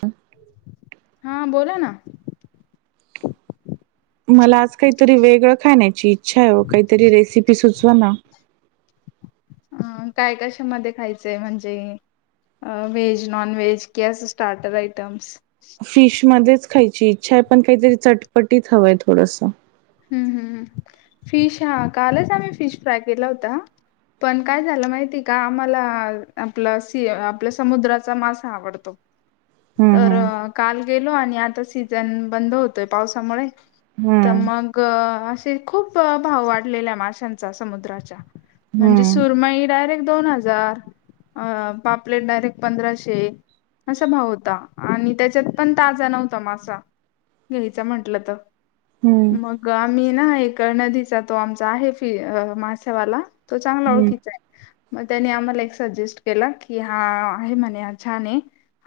ह हा बोला ना... मला आज काहीतरी वेगळं खाण्याची इच्छा आहे हो काहीतरी रेसिपी सुचवा... चना.. ह अ काय कशामध्ये खायचंय म्हणजे... अ व्हेज नॉन की असच स्टार्टर आयटम्स फिश मध्येच खायची इच्छा आहे पण काहीतरी चटपटीत हवंय थोडस... हम्म हम्म फिश हा कालच आम्ही फिश फ्राय केला होता. पण काय झालं माहिती का आम्हाला आपलं सी आपल्या समुद्राचा मासा आवडतो... हम्म तर हम्म... काल गेलो आणि आता सीझन बंद होतोय, पावसामुळे. तर हम्म मग ग असे खूप भाव वाढलेल्या माशांचा समुद्राच्या. म्हणजे हम्म हम्म सुरमाई डायरेक्ट दोन हजार. अ पापलेट डायरेक्ट पंधराशे. असा भाव होता आणि त्याच्यात पण ताजा नव्हता, मासा. घ्यायचं म्हंटलं तर. हम्म मग आम्ही ना एक नदीचा तो आमचा आहे फी अ मासेवाला तो चांगला हम्म ओळखीचा. मग त्यानी आम्हाला एक सजेस्ट केला की, हा आहे म्हणे हा छानय.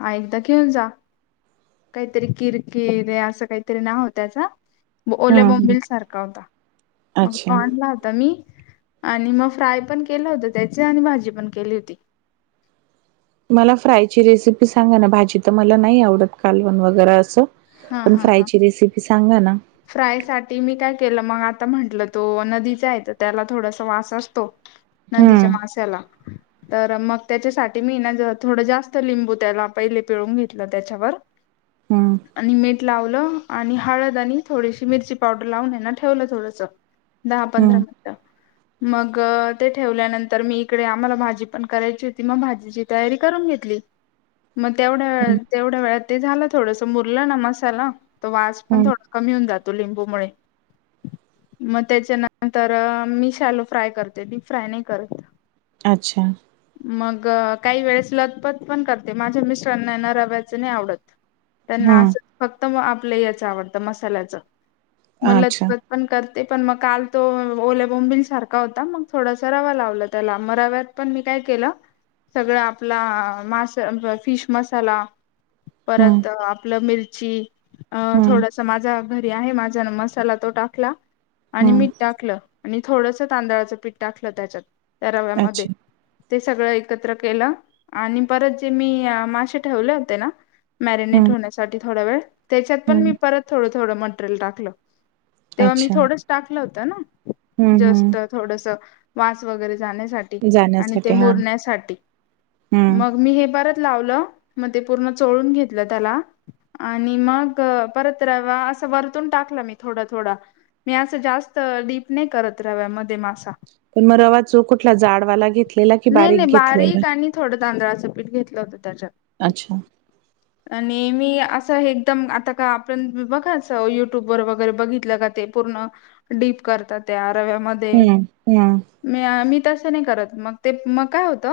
आहे तर घेऊन जा. काहीतरी किरकिर हे असं काहीतरी नाव हो त्याच. ओले हम्म हम्म. बोंबील सारखा होता. मग तो अच्छा आणला होता मी. आणि मग फ्राय पण केलं होत त्याचे, आणि भाजी पण केली होती. मला फ्रायची रेसिपी सांगा ना. भाजी तर मला नाही आवडत. कालवण वगैरे असं. हा, पण हा, हा. फ्रायची रेसिपी सांगा ना फ्राय साठी मी काय केलं, मग आ आता म्हंटलं तो नदीचा आहे तर त्याला थोडासा वास असतो. हम्म नदीच्या माशाला. तर मग त्याच्यासाठी मी ना ज थोडं जास्त लिंबू त्याला पहिले पिळून घेतलं त्याच्यावर. हम् आणि मीठ लावलं आणि हळद आणि थोडीशी मिरची पावडर लावून यांना ठेवलं थोडस. दहा पंधरा हम्म मिनटं. मग ते ठेवल्यानंतर, मी इकडे आम्हाला भाजी पण करायची होती. मग भाजीची तयारी करून घेत मग तेवढ हम्म तेवढ्या वेळात ते झालं थोडस मुरलं ना मसाला. तो वास पण हम्म. थोडा कमी होऊन जातो, लिंबूमुळे. मग त्याच्यानंतर मी शालो फ्राय करते, डीप फ्राय नाही करत. अच्छा. अग काही वेळेस लतपत पण करते. माझ्या मिस्टरांना न रव्याचं नाही आवडत. त्यांना हम्म असं फक्त आपलं याच आवडतं, मसाल्याच. म अच्छा लतपत पण कर ते पण मग काल तो ओले बोंबिल सारखा होता, मग थोडासा रवा लावला त्याला म रव्यात पण मी काय केलं, केलं, सगळ आपला मास फिश मसाला हम् परत आपलं मिरची, अ थोडस माझा घरी आहे माझा मसाला तो टाकला आणि हम्म मीठ टाकलं आणि थोडंस तांदळाचं पीठ टाकलं त्याच्यात. त्या राव्यामध्ये. अच्छा ते सगळं एक एकत्र केल आणि परत जे मी अ मासे ठेवले होते ना मॅरिनेट हम्म होण्यासाठी थोडा वेळ, त्याच्यात पण मी हम्म परत थोडं - थोडं मटेरियल टाकलं. तेव्हा मी अच्छा थोडस टाकलं होत ना, हम्म हम्म जस्ट थोडस वास वगैरे जाण्यासाठी, आणि ते जाण्यासाठी हा मुरण्यासाठी हम्म मग मी हे परत लावलं. मग ते पूर्ण चोळून घेतलं त्याला. आणि मग, परत रवा असं वरतून टाकलं मी थोडं थोडा. मी असं जास्त, डीप नाही करत रव्यामध्ये मास पण मग रवा चो कुठला जाडवाला घेतलेला की नाही, नाही घेतलेला? बारीक आणि थोडं तांदळाचं पीठ घेत ल होत त्याच्यात. अच्छा. आणि मी असं एकदम आता का आपण बघायच, युट्यूब वर वगैरे बघितलं का ते पूर्ण डीप करता त्या रव्यामध्ये. हम्म हम्म मी अ मी तसं नाही करत. मग ते मग काय होत,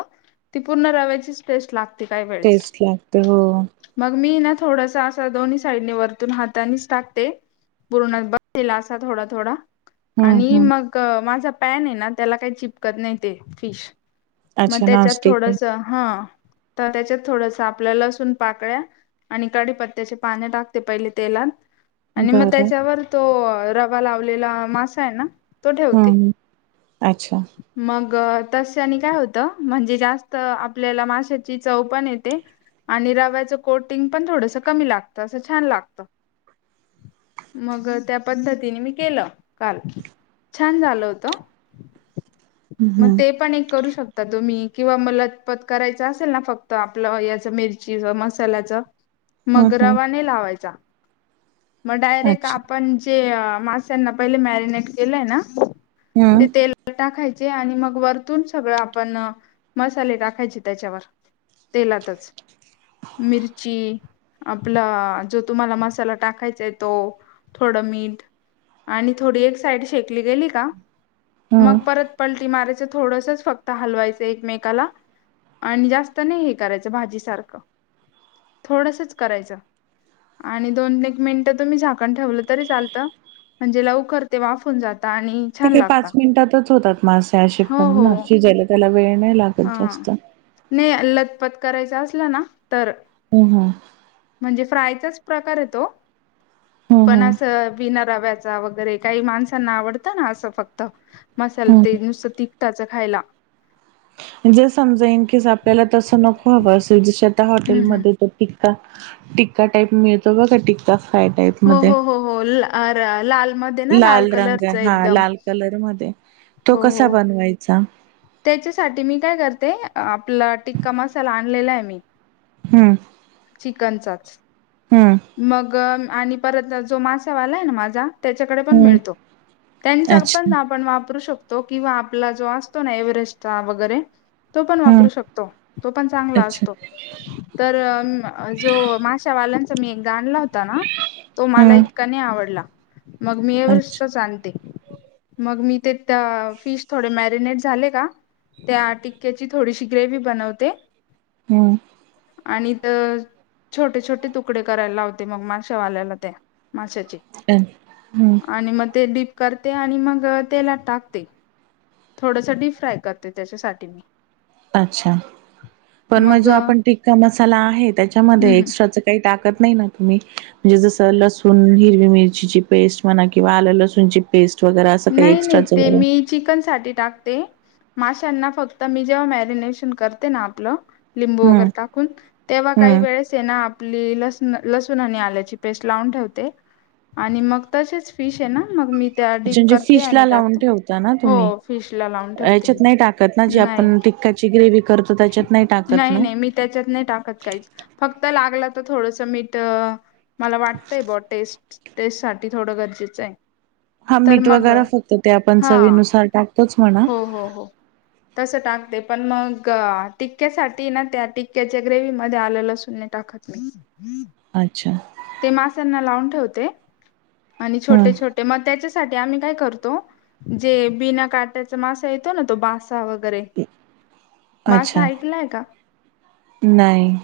ती पूर्ण रव्याची टेस्ट लाग टेस्ट लागते, हो. मग मी ना थोडसा अस, दोन्ही साईडने वरतून हातानीच टाकते. पूर्ण [unintelligible] दिलासा थोडा-थोडा. हम्म आणि हम्म मग माझा पॅन आहे ना, त्याला काही चिपकत नाही ते, फिश. मग अच्छा त्याच्यात नॉनस्टिक थोडस, आहे हा, त्याच्यात थोडस आपल्या लसुन पाकळ्या आणि काढी पत्त्याचे पाने टाकते पहिले तेलात, आणि मग बरं त्याच्यावर तो रवा लावलेला मासा आहे ना, तो ठेवते. हम्म अच्छा मग तस आणि काय होतं म्हणजे जास्त आपल्याला माशची चव पण येते. आणि रव्याचं कोटिंग पण थोडस कमी लागतं असं छान लागत. मग त्या पद्धतीने मी केलं काल छान झाल होत हम्म मग हम्म ते पण एक करू शकतो. तुम्ही किंवा मलतपत करायच असेल ना फक्त आपलं याच मिरची मस्त मसाल्याचा हम्म मग रावा हम्म नइ लावायचा. मग डायरेक्ट अच्छा आपण जे माश्यांना पहिले मॅरिनेट केलंय ना, हम्म ते तेल टाकाायच. आणि मग वरतून सगळ आपण मसाले टाकायचे त्याच्यावर. तेलातच मिरची, आपला जो तुम्हाला मसाला टाकायचाय तो थोडं मीठ आणि थोडी एक साईड शेकली गेली का हम्म मग परत पलटी माराय थोडस फक्त हलवायचं एकमेकाला आणि जास्त नाही हे करायचं भाजी सारखं थोडसच करायचं. आणि दोन एक मिनिटं तुम्ही झाकण ठेवलं तरी चालतं म्हणजे लवकरते वाफून जाते ते का पाच मिनिटातच होतात. मासेशे हो हो पण्ना शिजायला त्याला वेळ नाही लागत जास्त. झटपट करायच असलं णा तर, हम्म हम्म म्हणजे फ्राय प्रकार आहे तो हम्म पण हम्म अस, बिना रव्या वरे काही माणसांना आवडतं ना अस फक्त मसाल ते हम्म नुसत तिखटच खायला. जे समजा इन केस आपल्याला तसं नको हवं असेल जसं आता हम्म हम्म हॉटेलमध्ये टि का टिक्का टाईप मिळतो ब का टिक्का फ्राय टाईप हो मध्ये हो हो हो लाल मध्ये ना लाल रंग कलरच आहे हा एकदम लाल कलर मध्ये तो हो कसा हो बनवायचा? त्याच्यासाठी मी काय करते आपला टिक्का मसाला आणलेला आहे मी हम्म. कांचाच हम्म मग आणि परत जो माशावालाय ना माझा, त्याच्याकडे पण हम्म मिळतो त्यांचा अच्छा पण आपण वापरू शक तो किंवा आपला जो असतो ना एव्हरेस्ट वगैरे तो पण हम्म वापरू शकतो तो पण चांगला अच्छा असतो. तर जो माशावाल्यां मी गाणला होता ना तो मला हम्म इतका नाही आवडला. मग मी अच्छा एवरेस्टचाच आणते. मग मी ते त्या फिश थोडे मॅरिनेट झाले का? त्या टिक्क्याची थोडीशी ग्रेवी बनवते, हम्म. आणि त छोटे छोटे तुकडे करायला लावते मग माश्यावाल्याला त्या माशाचे, अ हम्म आणि मग ते डीप करते, आणि मग तेलात टाकते, थोडसं डीप फ्राय करते त्याच्यासाठी मी. अच्छा, पण मग जो आपण टिक्का मसाला आहे त्याच्यामध्ये हम् एक्स्ट्राच काही टाक ते नाही ना तुम्ही म्हणजे जसं लसूण, हिरवी मिरचीची पेस्ट म्हणा किंवा आलं लसूणची पेस्ट वगैरे असं काही नाही नाही एक्स्ट्राच ते वगैरे मी चिकन साठी टाकते. माश्यांना फक्त मी जेव्हा मॅरिनेशन करते ना आपलं लिंबू हं वगैरे टाकून तेव्हा काही हं वेळेस येना आपली लस लसूण आणि आल्याची पेस्ट लावून ठेवते. आणि मग तसेच फिश आहे ना मग मी त्या अच्छा डीप म्हणजे करते फिशला आणि लावून टाकते ठेवता ना हो तुम्ही, फिश ला लावून ठेवते याच्यात मी नाही टाकत ना जी नाही आपण टिक्काची ग्रेवी. नाही नाही मी त्याच्यात नाही टाकत काहीच फक्त. लागला तर थोडंसं मीठ मला वाटतंय ब टेस्ट. टेहसाठी थोडं गरजेचं आहे. हा तर मीठ मग वगैरे फक्त ते आपण हा चवीनुसार टाक हो हो हो. तसं टाकते पण मग टिक्क्यासाठी ना त्या टिक्क्याच्या ग्रेवी मध्ये आलं लसूण नाही टाक खत नाही. [unintelligible] अच्छा. ते मास्यांना लावून ठेवते आणि हं छोटे, छोटे मग त्याच्या साठी आम्ही काय करतो जे बिना काट्याचा मासा येतो ना तो बास सा वगैरे मासा अच्छा ऐकलाय का? नाही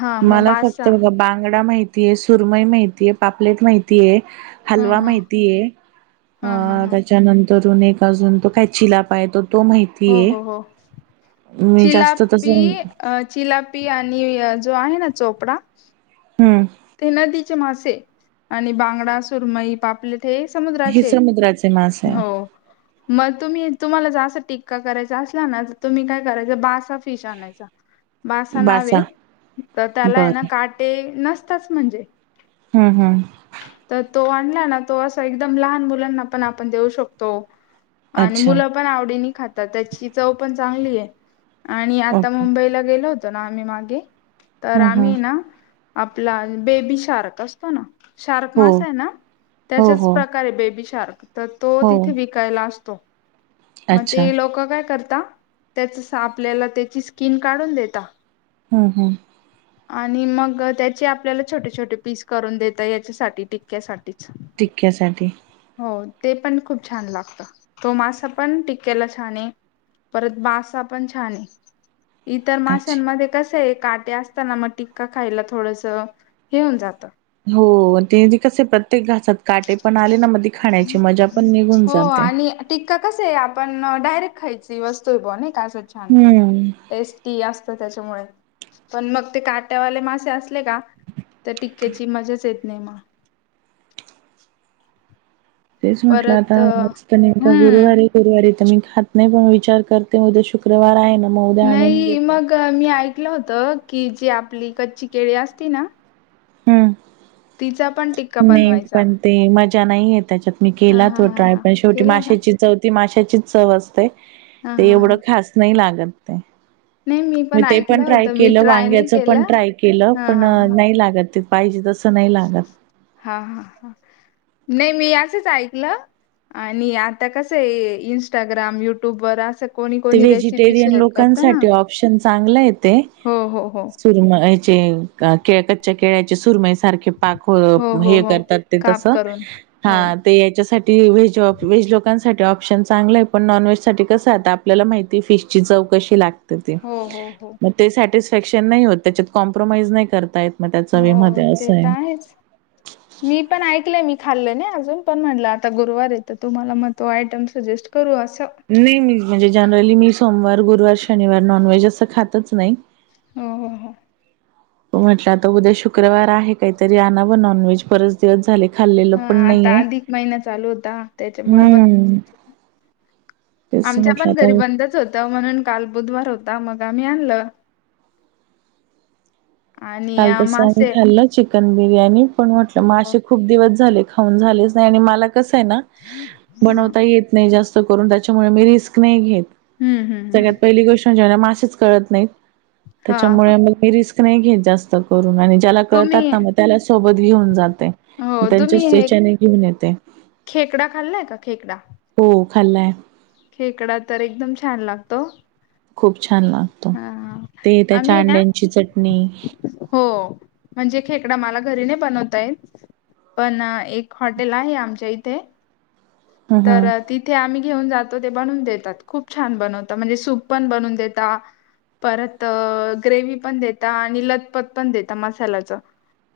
हा मग मला फक्त बासा बघा बांगडा माहि तीय, सुरमई माहितीेयं, पापलेट माहितीेयं, हा हलवा हा माहितीय अ हा हा हा त्याच्यानंतरुन एक. अजून तो काय चिलाप आहे तो. हो माहितीये. हो हो मी जास्त तस चिलापी हम्म अ चिलाप. पि आणि जो आहे ना चोपडा. ते नदीचे मासे आणि बांगडा, सुरमई, पापलेट. ते हे समुद्राचे समुद्राचे मासे आहे. हो. मग तुम्ही तुम्हाला जास् टिक्का करायचा असला ना तुम्ही काय करायच बासा फिश आणायचा. बासा नावं आहे तर त्याला आहे, ना बरं काटे नसतंच म्हणजे. हा हा. तर तो आणला ना तो असा एकदम लहान मुलांना पण आपण देऊ शकतो. आणि अच्छा मुलं पण आवडीने खातात त्याची चव पण चांगली आहे. आणि आता ओके मुंबईला गेलो होतो, ना आम्ही मागे तर हम्म हम्म आम्ही ना आ आपला बेबी शार्क असतो ना. शार्क हो मास आहे, ना हो त्याच्याच हो प्रकारे बेबी शार्क तर तो हो तिथे विकायला असतो. तो मग अच्छा ते लोक काय करत त्या आपल्याला त्याची स्किन काढून देता. हम्म हम्म. आणि मग त्याचे आपल्याला छोटे, छोटे पीस करून देत याच्यासाठी टिक्क्यासाठीच. टिकक्यासाठी. हो ते पण खूप छान लागत तो मासा पण टिकेला छान आहे. परत बासा पण छान आहे. इतर अच्छा माशांमध्ये कसे आहे, काटे असताना मग टिक्का खायला थोडंस. तर हेऊन जात. हो ते कसे प्रत्येक घासात काटे पण आले ना म ती खाण्याची मजा पण निघून जाते. टिक्का कसं आहे. पण डायरेक्ट खायची वस्तू ब नाही का अस छान हम्म टेस्टी असत प त्याच्यामुळे पण मग ते काट्यावाले मासे असले का त्या टिक्क्याची मजाच येत नाय म. तेच म्हटलं [unintelligible] आताजत नेमका हम्म गुरुवारी गुरुवारी मी खात नाही पण विचार करते उद्या शुक्रवार आहे ना. मग उद्या आणून नाही घेते. मग मी ऐकलं होत, की जी आपली कच्ची केळी असती ना. हम्म. तिचा आप नाही पण ते मजा नाही आहे त्याच्यात. मी हा केला हा तो हा ट्राय हा पण शेवटी केला का माशाची चव ती माशाचीच चव असते. हा ते हा एवढं हा खास नाही लागत ते. नाही मी ते ऐकलं पण ट्राय होतं मी केलं ट्राय नाही वांग्याच केलं पण ट्राय केलं हा पण हा हा नाही लागत. पाहिजे तसं नाही लागत. हा हा हा नाही मी असच ऐकलं. आणि आता कसं आहे इंस्टाग्राम युट्यूब वर असं. कोणी ते कोणी रेसिपी व्हेजिटेरियन शेअर करत ना लोकांसाठी ऑप्शन चांगला येते. हो हो हो सुरम याचे केळ कच्च्या केळ्याचे सुरमई सारखे हो हो हो करतात ते तस काप करून हा हो याच्यासाठी व वज लोकां ठी ऑप्शन चांगलं आहे पण नॉन व्हेज सा कसं आता आपल्याला माहिती फिशची चव कशी लागते. हो हो हो मग ते सॅटिस्फॅक्शन नाही होत त्याच्यात कॉम्प्रोमाइज नाही करताय. हो ते तर आहेच मी पण ऐकलंय मी खाल्लं ना. अजून पण म्हणलं आता गुरुवार येत तुम्हाला मग तो आयटम सजेस्ट करू. नाही मी म्हणजे जनरली मी सोमवार गुरुवार शनिवार नॉनव्हेज असं खातच नाही. हो हो हो. म्हटलं आता उद्या शुक्रवार आहे काहीतरी आण व नॉनव्हेज परत दिवस झाले. खाल्लेलं हा पण आता नाहीये अधिक महिना चालू होता त्याच्यामुळे ब हम्म. तेच आमच्या म्हटलं मन घरी आता बंदच होतं म्हणून काल बुधवार होता मग आम्ही आणलं. आणि काल अं, तसं आम्ही मासे खाल्लं च. चिकन बिर्याणी पण म्हटलं मग हो असे खूप दिवस झाले खाऊन झालेच नाही आणि मला ह बनता येत नाही जास्त करून त्याच्यामुळे मी रिस्क नाही घेत. हम्म हम्म हम्म. नाही हां, हां. त्यामुळेीि नाही घत. आणि ज्याला कळतात तुम्ही ना मग त्याला सोबत घेऊन जाते. हो, तुम्ही त्यांच्याच हे त्याच्याने घेऊन येते. खेकडा खाल्लाय का खेकडा. हो खाल्लाय. खेकडा तर एकदम छान लागतो. खूप छान लागतो हां, ते त्याच्या आम्ही ना अंड्याची चटणी हो म्हणजे खेकडा मला घरी नाही बनवता येत पण एक हॉटेल आहे आमच्या इथे ह ह तर तिथे आम्ही घेऊन जातो ते बनून देतात खूप छान बनवता म्हणजे सूप पण बनून देतात. परत ग्रेव्ही पण देता आणि लतपत पण देता मसाल्याच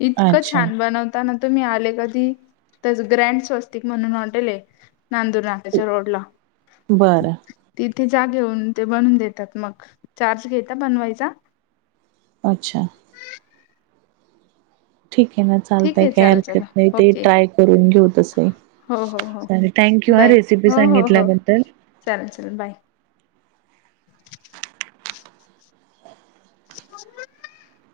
इतकं अच्छा छान बनवता ना. तुम्ही आले कधी तर ग्रँड स्वस्तिक म्हणून एक हॉटेल आहे. नांदूर नाक्याच्या रोडला बरं तिथल्या ते जा घेऊन ते बनवून देतात मग चार्ज घेता बनवायचा. अच्छा. ठीक आहे ना ठीक चालतय आहे काय चालेल चला हरकत नाही ते ओके ट्राय करून घेऊ तस आहे. हो हो हो बाय हो हो हो सांगितल्याबद्दल चालेल. चल बाय. [inaudible]